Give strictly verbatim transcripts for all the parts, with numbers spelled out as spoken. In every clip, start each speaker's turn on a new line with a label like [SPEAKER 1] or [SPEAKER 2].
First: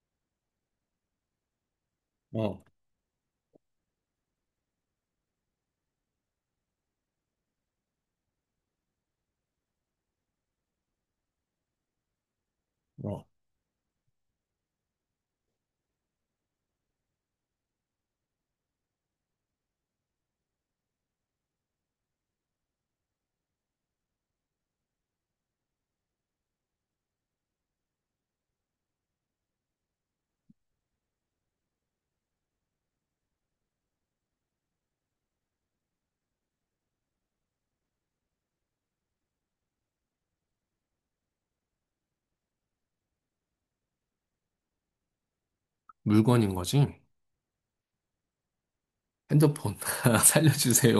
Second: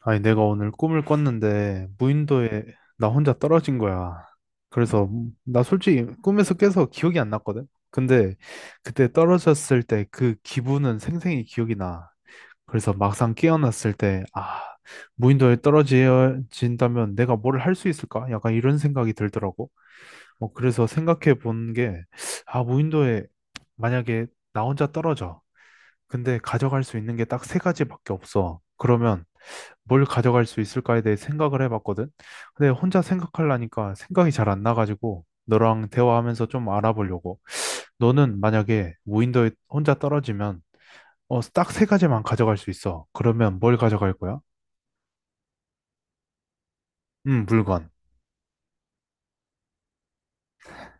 [SPEAKER 1] 아니, 내가 오늘 꿈을 꿨는데,
[SPEAKER 2] 어,
[SPEAKER 1] 무인도에 나 혼자 떨어진 거야. 그래서, 나 솔직히 꿈에서 깨서 기억이 안 났거든? 근데, 그때 떨어졌을 때 그 기분은 생생히 기억이 나. 그래서
[SPEAKER 2] 어.
[SPEAKER 1] 막상 깨어났을 때, 아, 무인도에 떨어진다면 내가 뭘 할 수 있을까? 약간 이런 생각이 들더라고. 뭐, 그래서 생각해 본 게, 아, 무인도에 만약에 나 혼자 떨어져. 근데 가져갈 수 있는 게 딱 세 가지밖에 없어. 그러면, 뭘 가져갈 수 있을까에 대해 생각을 해봤거든. 근데 혼자 생각하려니까 생각이 잘 안 나가지고 너랑 대화하면서 좀 알아보려고. 너는 만약에 무인도에 혼자 떨어지면 어, 딱 세 가지만 가져갈 수 있어. 그러면 뭘 가져갈 거야?
[SPEAKER 2] 물건인 거지?
[SPEAKER 1] 음, 물건.
[SPEAKER 2] 핸드폰 살려주세요.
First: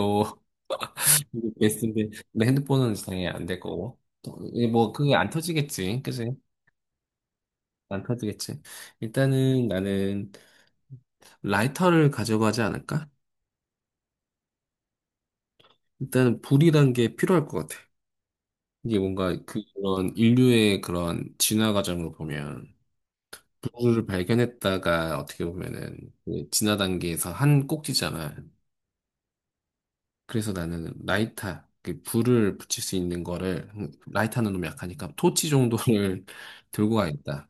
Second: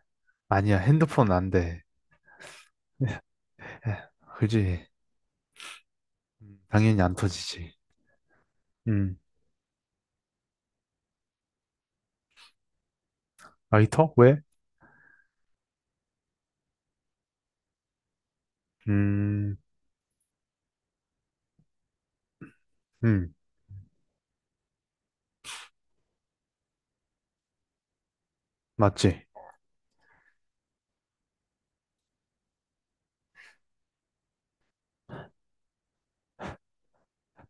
[SPEAKER 1] 아니야, 핸드폰
[SPEAKER 2] 이게
[SPEAKER 1] 안 돼.
[SPEAKER 2] 베스트인데 근데 핸드폰은 당연히 안 될 거고
[SPEAKER 1] 에,
[SPEAKER 2] 또, 이게
[SPEAKER 1] 그지.
[SPEAKER 2] 뭐 그게 안 터지겠지, 그지?
[SPEAKER 1] 음, 당연히 안 터지지.
[SPEAKER 2] 안 터지겠지.
[SPEAKER 1] 음,
[SPEAKER 2] 일단은 나는 라이터를 가져가지 않을까?
[SPEAKER 1] 라이터? 왜?
[SPEAKER 2] 일단은 불이란 게 필요할 것 같아. 이게 뭔가
[SPEAKER 1] 음,
[SPEAKER 2] 그런 인류의 그런 진화 과정으로 보면
[SPEAKER 1] 음,
[SPEAKER 2] 불을 발견했다가 어떻게 보면은 그 진화 단계에서 한 꼭지잖아.
[SPEAKER 1] 맞지.
[SPEAKER 2] 그래서 나는 라이터, 그 불을 붙일 수 있는 거를, 음, 라이터는 너무 약하니까 토치 정도를 들고 가겠다.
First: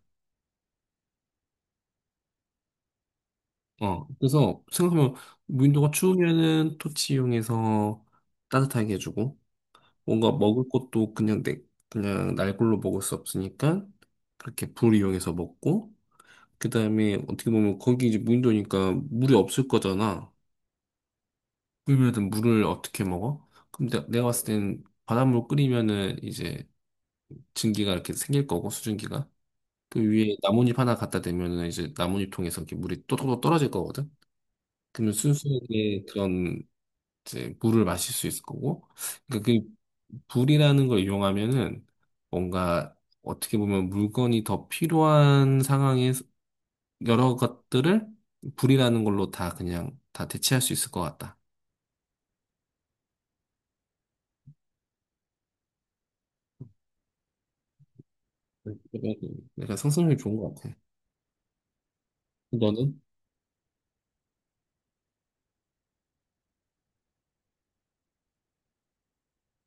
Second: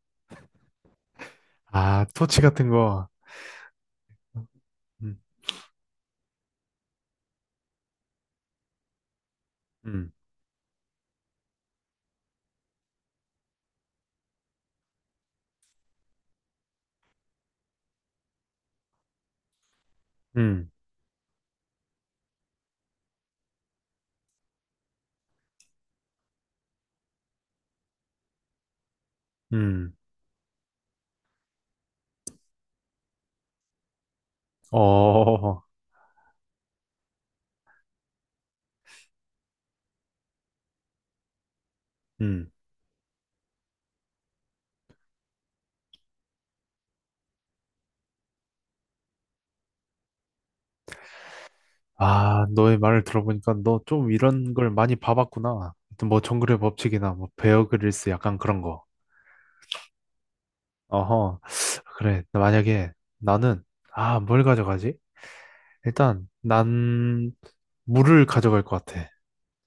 [SPEAKER 1] 아, 토치 같은 거.
[SPEAKER 2] 어, 그래서 생각하면
[SPEAKER 1] 음,
[SPEAKER 2] 무인도가 추우면은 토치 이용해서 따뜻하게 해주고,
[SPEAKER 1] 음,
[SPEAKER 2] 뭔가 먹을 것도 그냥 내, 그냥 날골로 먹을 수 없으니까, 그렇게 불 이용해서 먹고, 그 다음에 어떻게 보면 거기 이제 무인도니까 물이 없을 거잖아.
[SPEAKER 1] 음,
[SPEAKER 2] 그러면 물을 어떻게 먹어? 근데 내가 봤을 땐 바닷물 끓이면은 이제 증기가 이렇게 생길 거고 수증기가
[SPEAKER 1] 음,
[SPEAKER 2] 그 위에 나뭇잎 하나 갖다 대면은 이제 나뭇잎 통해서 이렇게 물이 또또또 떨어질 거거든. 그러면
[SPEAKER 1] 어,
[SPEAKER 2] 순수하게 그런 이제 물을 마실 수 있을 거고. 그러니까 그 불이라는 걸 이용하면은
[SPEAKER 1] 음.
[SPEAKER 2] 뭔가 어떻게 보면 물건이 더 필요한 상황에 여러 것들을 불이라는 걸로 다 그냥 다 대체할 수 있을 것 같다.
[SPEAKER 1] 아, 너의 말을 들어보니까 너 좀 이런 걸 많이 봐봤구나. 하여튼 뭐 정글의 법칙이나 뭐 베어 그릴스 약간 그런 거.
[SPEAKER 2] 내가 상상력이 좋은 것 같아.
[SPEAKER 1] 어허. 그래. 만약에
[SPEAKER 2] 너는?
[SPEAKER 1] 나는 아, 뭘 가져가지? 일단 난 물을 가져갈 것 같아.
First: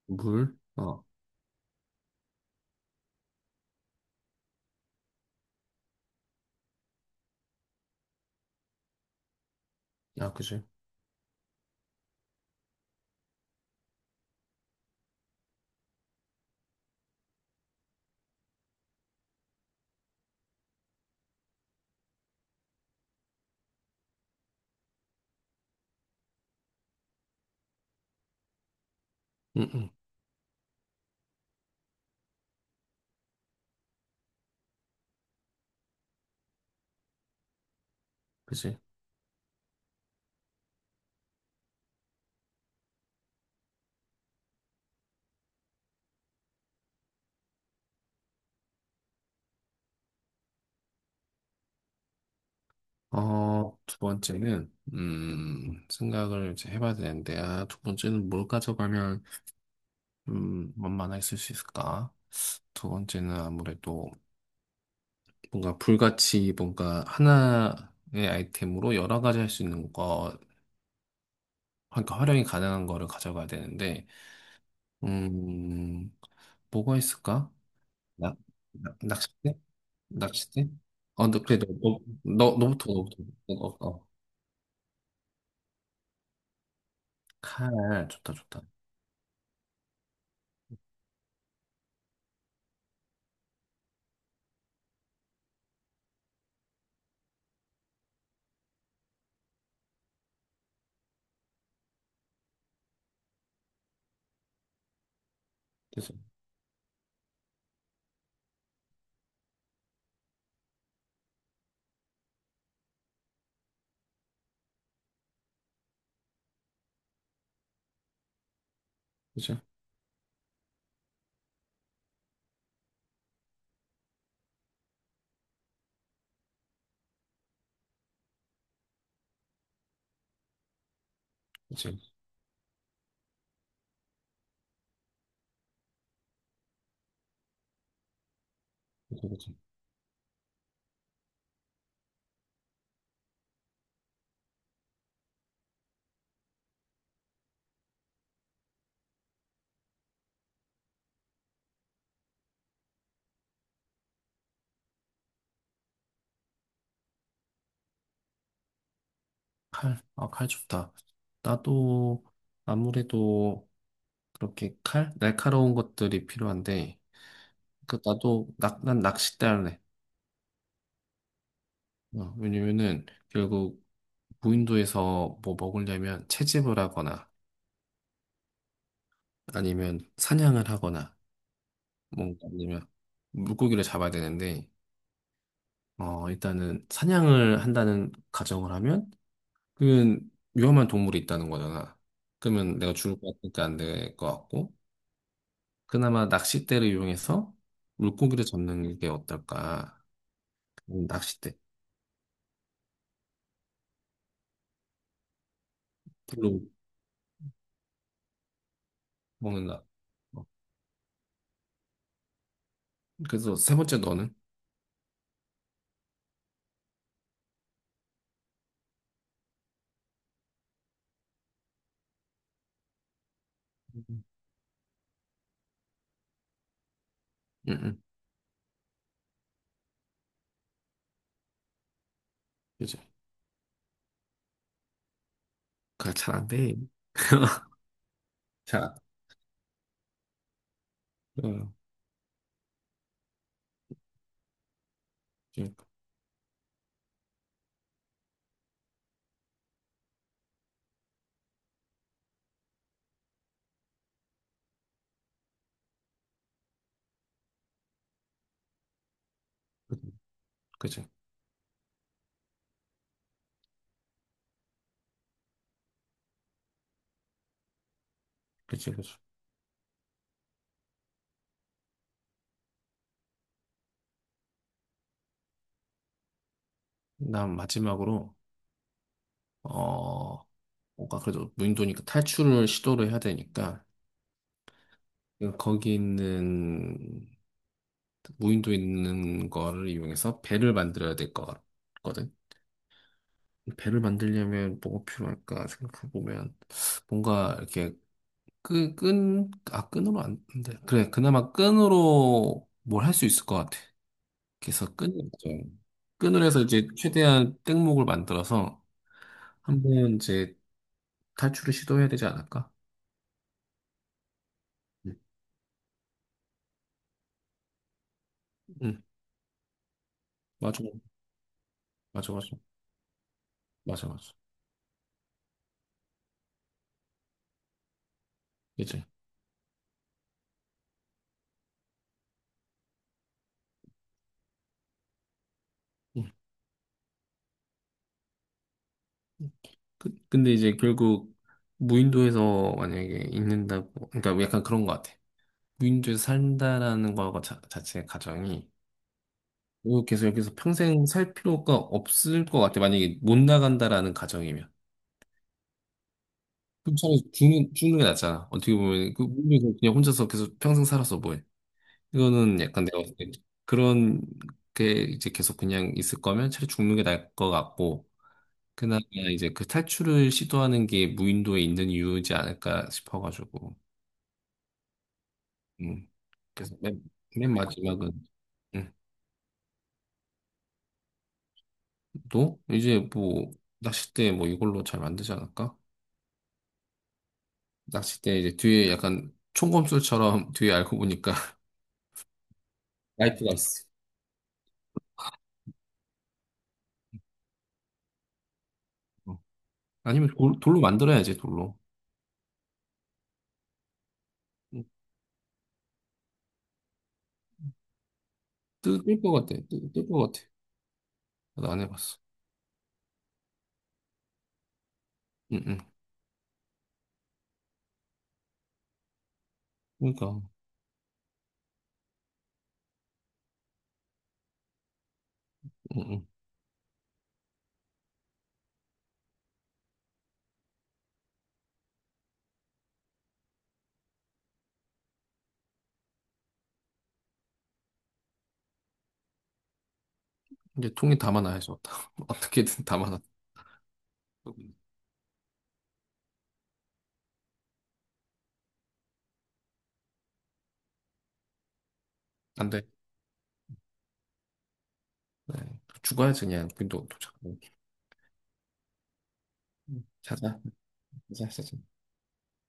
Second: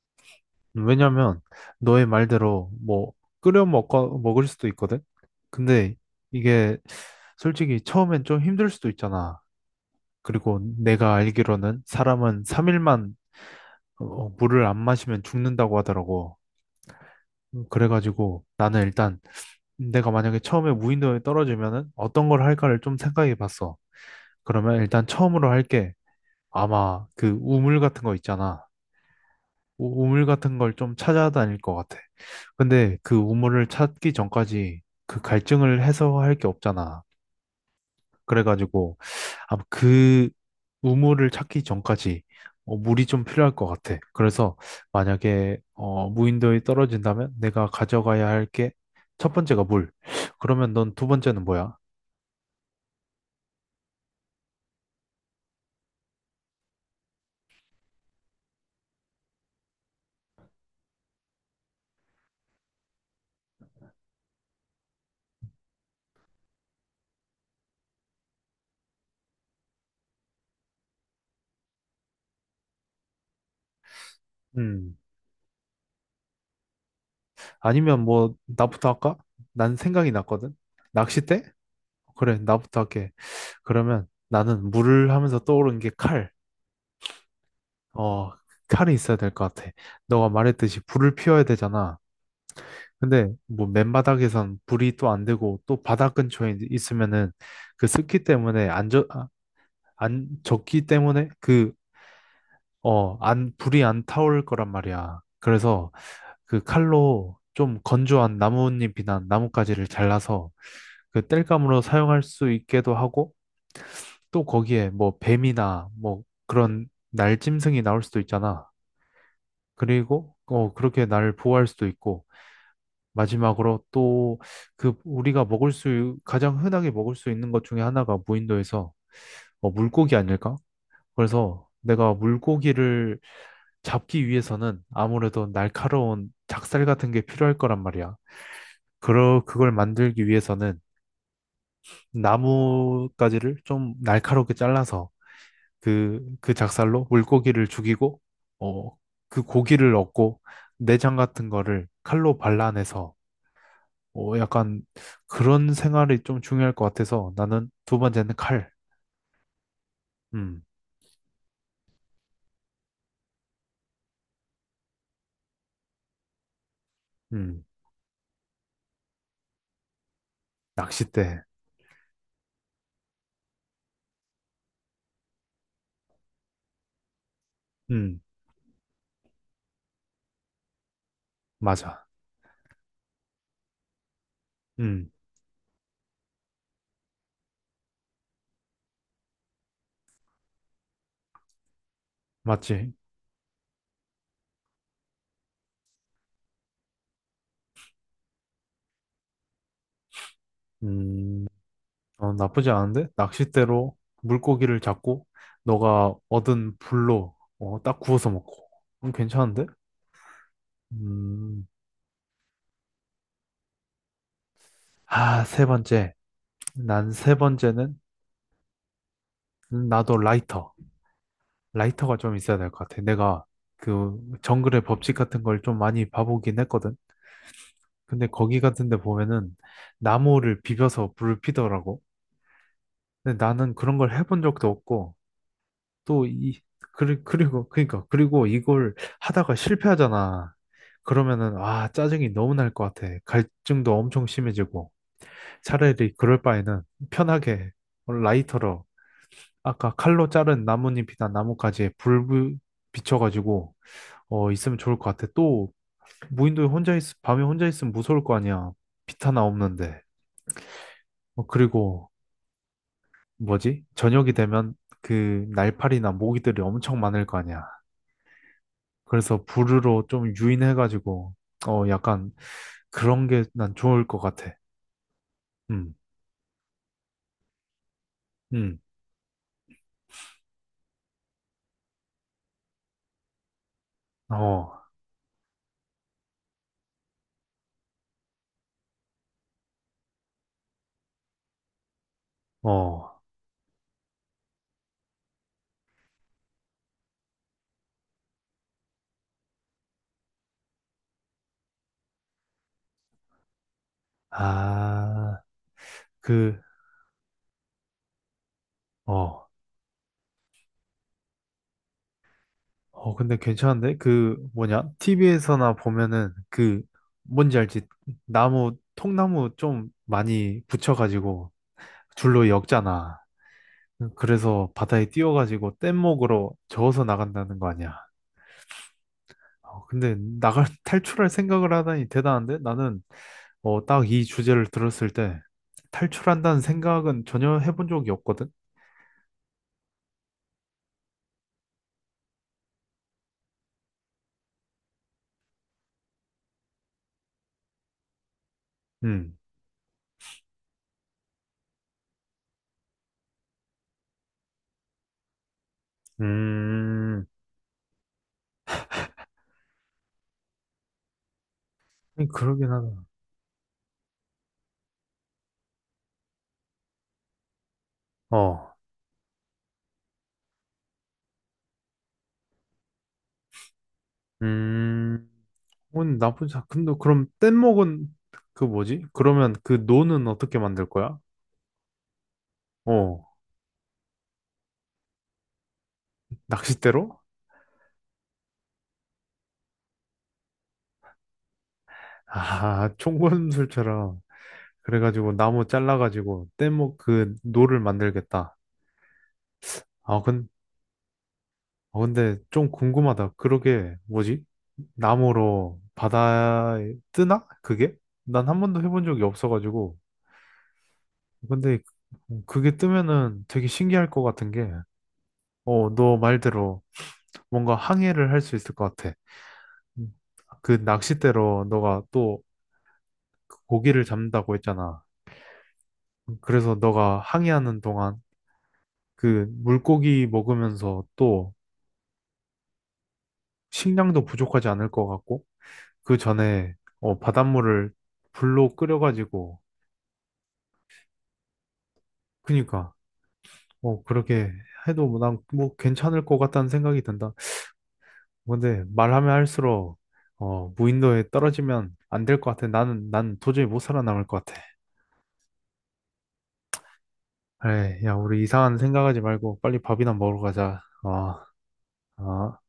[SPEAKER 2] 물? 어,
[SPEAKER 1] 왜냐면 너의 말대로 뭐 끓여 먹고 먹을 수도 있거든. 근데 이게 솔직히 처음엔 좀 힘들 수도 있잖아.
[SPEAKER 2] 야,
[SPEAKER 1] 그리고
[SPEAKER 2] 그지?
[SPEAKER 1] 내가 알기로는 사람은 삼 일만 물을 안 마시면 죽는다고 하더라고. 음, 그래가지고 나는 일단 내가 만약에 처음에 무인도에 떨어지면은 어떤 걸 할까를 좀 생각해 봤어. 그러면 일단 처음으로 할게 아마 그 우물 같은 거 있잖아.
[SPEAKER 2] 응, 응,
[SPEAKER 1] 우- 우물 같은 걸 좀 찾아다닐 것 같아. 근데 그 우물을 찾기 전까지 그 갈증을 해소할 게 없잖아.
[SPEAKER 2] 그지?
[SPEAKER 1] 그래가지고 아마 그 우물을 찾기 전까지 어, 물이 좀 필요할 것 같아. 그래서 만약에 어, 무인도에 떨어진다면 내가 가져가야 할게 첫 번째가 물. 그러면 넌 두 번째는 뭐야?
[SPEAKER 2] 어, 두 번째는, 음, 생각을 이제 해봐야 되는데, 아, 두 번째는 뭘 가져가면, 음, 만만하 있을 수 있을까? 두 번째는 아무래도 뭔가 불같이 뭔가 하나의 아이템으로 여러 가지 할 수 있는 거, 그러니까 활용이 가능한 거를 가져가야 되는데,
[SPEAKER 1] 음.
[SPEAKER 2] 음, 뭐가 있을까?
[SPEAKER 1] 아니면 뭐
[SPEAKER 2] 낚,
[SPEAKER 1] 나부터
[SPEAKER 2] 낚-
[SPEAKER 1] 할까?
[SPEAKER 2] 낚싯대?
[SPEAKER 1] 난 생각이 났거든.
[SPEAKER 2] 낚싯대? 어,
[SPEAKER 1] 낚싯대?
[SPEAKER 2] 너, 그래, 너, 너,
[SPEAKER 1] 그래,
[SPEAKER 2] 너,
[SPEAKER 1] 나부터
[SPEAKER 2] 너부터,
[SPEAKER 1] 할게.
[SPEAKER 2] 너부터. 어, 어.
[SPEAKER 1] 그러면
[SPEAKER 2] 어.
[SPEAKER 1] 나는 물을 하면서 떠오른 게 칼.
[SPEAKER 2] 칼,
[SPEAKER 1] 어,
[SPEAKER 2] 좋다, 좋다.
[SPEAKER 1] 칼이 있어야 될 것 같아. 너가 말했듯이 불을 피워야 되잖아. 근데 뭐 맨바닥에선 불이 또 안 되고 또 바닥 근처에 있- 있으면은 그 습기 때문에 안 젖, 아, 안 젖기 때문에 그, 어, 안, 불이 안 타올 거란 말이야. 그래서
[SPEAKER 2] 그래서,
[SPEAKER 1] 그 칼로 좀 건조한 나뭇잎이나 나뭇가지를 잘라서 그 땔감으로 사용할 수 있게도 하고 또 거기에 뭐 뱀이나 뭐 그런 날짐승이 나올 수도 있잖아.
[SPEAKER 2] 그죠?
[SPEAKER 1] 그리고 어, 그렇게 날 보호할 수도 있고 마지막으로 또 그 우리가 먹을 수, 가장 흔하게 먹을 수 있는 것 중에 하나가 무인도에서 어, 물고기 아닐까? 그래서
[SPEAKER 2] 그치.
[SPEAKER 1] 내가 물고기를 잡기 위해서는 아무래도 날카로운 작살 같은 게 필요할 거란 말이야.
[SPEAKER 2] 그치,
[SPEAKER 1] 그러,
[SPEAKER 2] 그치.
[SPEAKER 1] 그걸 만들기 위해서는 나뭇가지를 좀 날카롭게 잘라서 그, 그 작살로 물고기를 죽이고, 어, 그 고기를 얻고 내장 같은 거를 칼로 발라내서 어, 약간 그런 생활이 좀 중요할 것 같아서 나는 두 번째는 칼.
[SPEAKER 2] 아, 칼
[SPEAKER 1] 음,
[SPEAKER 2] 좋다. 나도 아무래도 그렇게 칼? 날카로운 것들이 필요한데,
[SPEAKER 1] 음,
[SPEAKER 2] 그, 나도, 낙, 난 낚싯대 할래.
[SPEAKER 1] 낚싯대.
[SPEAKER 2] 어, 왜냐면은, 결국, 무인도에서 뭐 먹으려면 채집을 하거나,
[SPEAKER 1] 음,
[SPEAKER 2] 아니면 사냥을 하거나,
[SPEAKER 1] 맞아.
[SPEAKER 2] 뭔가 아니면 물고기를 잡아야 되는데,
[SPEAKER 1] 음,
[SPEAKER 2] 어, 일단은 사냥을 한다는 가정을 하면, 그건 위험한 동물이 있다는 거잖아. 그러면
[SPEAKER 1] 맞지.
[SPEAKER 2] 내가 죽을 것 같으니까 안 될 것 같고, 그나마 낚싯대를 이용해서 물고기를 잡는 게 어떨까? 음,
[SPEAKER 1] 음,
[SPEAKER 2] 낚싯대,
[SPEAKER 1] 어, 나쁘지 않은데? 낚싯대로 물고기를 잡고 너가
[SPEAKER 2] 불로
[SPEAKER 1] 얻은 불로 어, 딱 구워서 먹고. 음, 괜찮은데?
[SPEAKER 2] 먹는다. 어,
[SPEAKER 1] 음,
[SPEAKER 2] 그래서 세 번째 너는?
[SPEAKER 1] 아, 세 번째. 난 세 번째는 나도 라이터. 라이터가 좀 있어야 될 것 같아. 내가 그
[SPEAKER 2] 응,
[SPEAKER 1] 정글의 법칙 같은 걸 좀 많이 봐보긴 했거든.
[SPEAKER 2] 응,
[SPEAKER 1] 근데 거기 같은 데 보면은 나무를 비벼서 불을 피더라고.
[SPEAKER 2] 그치.
[SPEAKER 1] 근데 나는 그런 걸 해본 적도 없고, 또
[SPEAKER 2] 그잘안
[SPEAKER 1] 이,
[SPEAKER 2] 돼.
[SPEAKER 1] 그리, 그리고, 그니까, 그리고
[SPEAKER 2] 자,
[SPEAKER 1] 이걸 하다가 실패하잖아. 그러면은,
[SPEAKER 2] 어,
[SPEAKER 1] 아, 짜증이 너무 날 것 같아. 갈증도 엄청 심해지고.
[SPEAKER 2] 그치,
[SPEAKER 1] 차라리 그럴 바에는 편하게 라이터로, 아까 칼로 자른 나뭇잎이나 나뭇가지에 불 부- 비춰가지고, 어, 있으면 좋을 것 같아. 또, 무인도에 혼자 있, 밤에 혼자 있으면 무서울 거 아니야. 빛 하나 없는데.
[SPEAKER 2] 그치,
[SPEAKER 1] 어, 그리고 뭐지? 저녁이 되면 그 날파리나 모기들이 엄청 많을 거 아니야.
[SPEAKER 2] 그치, 그치.
[SPEAKER 1] 그래서 불르로 좀 유인해가지고, 어, 약간 그런 게 난 좋을 것 같아. 음,
[SPEAKER 2] 난 마지막으로,
[SPEAKER 1] 음,
[SPEAKER 2] 어, 뭔가 그래도 무인도니까 탈출을 시도를 해야 되니까,
[SPEAKER 1] 어,
[SPEAKER 2] 거기 있는, 무인도 있는 거를 이용해서 배를 만들어야 될 것 같거든.
[SPEAKER 1] 어,
[SPEAKER 2] 배를 만들려면 뭐가 필요할까 생각해보면 뭔가 이렇게 끈, 끈, 아, 끈으로 안 돼. 그래, 그나마 끈으로 뭘 할 수 있을 것 같아. 그래서 끈이
[SPEAKER 1] 아,
[SPEAKER 2] 있죠. 끈을
[SPEAKER 1] 그,
[SPEAKER 2] 해서 이제 최대한 땡목을 만들어서
[SPEAKER 1] 어,
[SPEAKER 2] 한번 이제 탈출을 시도해야 되지 않을까?
[SPEAKER 1] 어, 근데 괜찮은데? 그, 뭐냐?
[SPEAKER 2] 응,
[SPEAKER 1] 티비에서나 보면은 그, 뭔지 알지? 나무,
[SPEAKER 2] 응,
[SPEAKER 1] 통나무 좀 많이
[SPEAKER 2] 맞아,
[SPEAKER 1] 붙여가지고
[SPEAKER 2] 맞아,
[SPEAKER 1] 줄로
[SPEAKER 2] 맞아,
[SPEAKER 1] 엮잖아.
[SPEAKER 2] 맞아, 맞아.
[SPEAKER 1] 그래서 바다에 띄워가지고 뗏목으로 저어서 나간다는 거 아니야.
[SPEAKER 2] 그치?
[SPEAKER 1] 어, 근데 나갈 탈출할 생각을 하다니 대단한데 나는 어, 딱 이 주제를 들었을 때
[SPEAKER 2] 응.
[SPEAKER 1] 탈출한다는 생각은 전혀 해본 적이 없거든.
[SPEAKER 2] 그, 근데 이제 결국 무인도에서 만약에 있는다고, 그러니까 약간 그런 것 같아. 무인도에서 산다라는 거 자, 자체의 가정이
[SPEAKER 1] 음,
[SPEAKER 2] 이거 계속 여기서 평생 살 필요가 없을 것 같아. 만약에 못 나간다라는 가정이면. 그럼 차라리
[SPEAKER 1] 음,
[SPEAKER 2] 죽는, 죽는 게 낫잖아. 어떻게 보면, 그, 물리 그냥 혼자서 계속 평생 살아서 뭐해.
[SPEAKER 1] 아니,
[SPEAKER 2] 이거는
[SPEAKER 1] 그러긴
[SPEAKER 2] 약간 내가
[SPEAKER 1] 하다.
[SPEAKER 2] 봤을 때 그런 게 이제 계속 그냥 있을 거면 차라리 죽는 게 나을 것 같고,
[SPEAKER 1] 어,
[SPEAKER 2] 그나마 이제 그 탈출을 시도하는 게 무인도에 있는 이유지 않을까 싶어가지고,
[SPEAKER 1] 음,
[SPEAKER 2] 음.
[SPEAKER 1] 오늘 나쁜
[SPEAKER 2] 그래서
[SPEAKER 1] 작품도
[SPEAKER 2] 맨,
[SPEAKER 1] 그럼
[SPEAKER 2] 맨
[SPEAKER 1] 뗏목은
[SPEAKER 2] 마지막은,
[SPEAKER 1] 그
[SPEAKER 2] 음.
[SPEAKER 1] 뭐지? 그러면 그 노는 어떻게 만들 거야?
[SPEAKER 2] 또 이제
[SPEAKER 1] 어,
[SPEAKER 2] 뭐, 낚싯대 뭐 이걸로 잘 만들지 않을까?
[SPEAKER 1] 낚싯대로?
[SPEAKER 2] 낚싯대 이제 뒤에 약간 총검술처럼 뒤에 알고 보니까
[SPEAKER 1] 아,
[SPEAKER 2] 라이프가 있어.
[SPEAKER 1] 총검술처럼 그래가지고 나무 잘라가지고 뗏목 그 노를 만들겠다.
[SPEAKER 2] 어.
[SPEAKER 1] 아,
[SPEAKER 2] 아니면
[SPEAKER 1] 근
[SPEAKER 2] 돌, 돌로 만들어야지, 돌로.
[SPEAKER 1] 어, 근데 좀 궁금하다. 그러게, 뭐지? 나무로 바다에 뜨나? 그게? 난 한 번도 해본
[SPEAKER 2] 뜰것
[SPEAKER 1] 적이
[SPEAKER 2] 같아. 뜰
[SPEAKER 1] 없어가지고.
[SPEAKER 2] 것 같아. 나도
[SPEAKER 1] 근데
[SPEAKER 2] 안 해봤어.
[SPEAKER 1] 그게 뜨면은 되게 신기할 것 같은 게,
[SPEAKER 2] 응, 응.
[SPEAKER 1] 어, 너 말대로 뭔가 항해를 할 수 있을 것 같아. 음,
[SPEAKER 2] 그러니까,
[SPEAKER 1] 그 낚싯대로 너가 또 고기를 잡는다고 했잖아.
[SPEAKER 2] 응, 응.
[SPEAKER 1] 그래서 너가 항해하는 동안 그 물고기 먹으면서 또 식량도 부족하지 않을 것 같고, 그 전에 어, 바닷물을 불로 끓여가지고
[SPEAKER 2] 이제 통에 담아놔야지, 어떡- 어떻게든
[SPEAKER 1] 그니까
[SPEAKER 2] 담아놔.
[SPEAKER 1] 어, 그렇게 해도 난 뭐 괜찮을 것 같다는 생각이 든다. 근데 말하면 할수록 어, 무인도에 떨어지면 안 될 것 같아.
[SPEAKER 2] 안 돼.
[SPEAKER 1] 나는 난 도저히 못 살아남을 것 같아.
[SPEAKER 2] 네. 죽어야지, 그냥. 근데 도착.
[SPEAKER 1] 그래, 야, 우리 이상한 생각하지 말고 빨리 밥이나 먹으러
[SPEAKER 2] 자자,
[SPEAKER 1] 가자.
[SPEAKER 2] 자자,
[SPEAKER 1] 어,
[SPEAKER 2] 자자.
[SPEAKER 1] 어.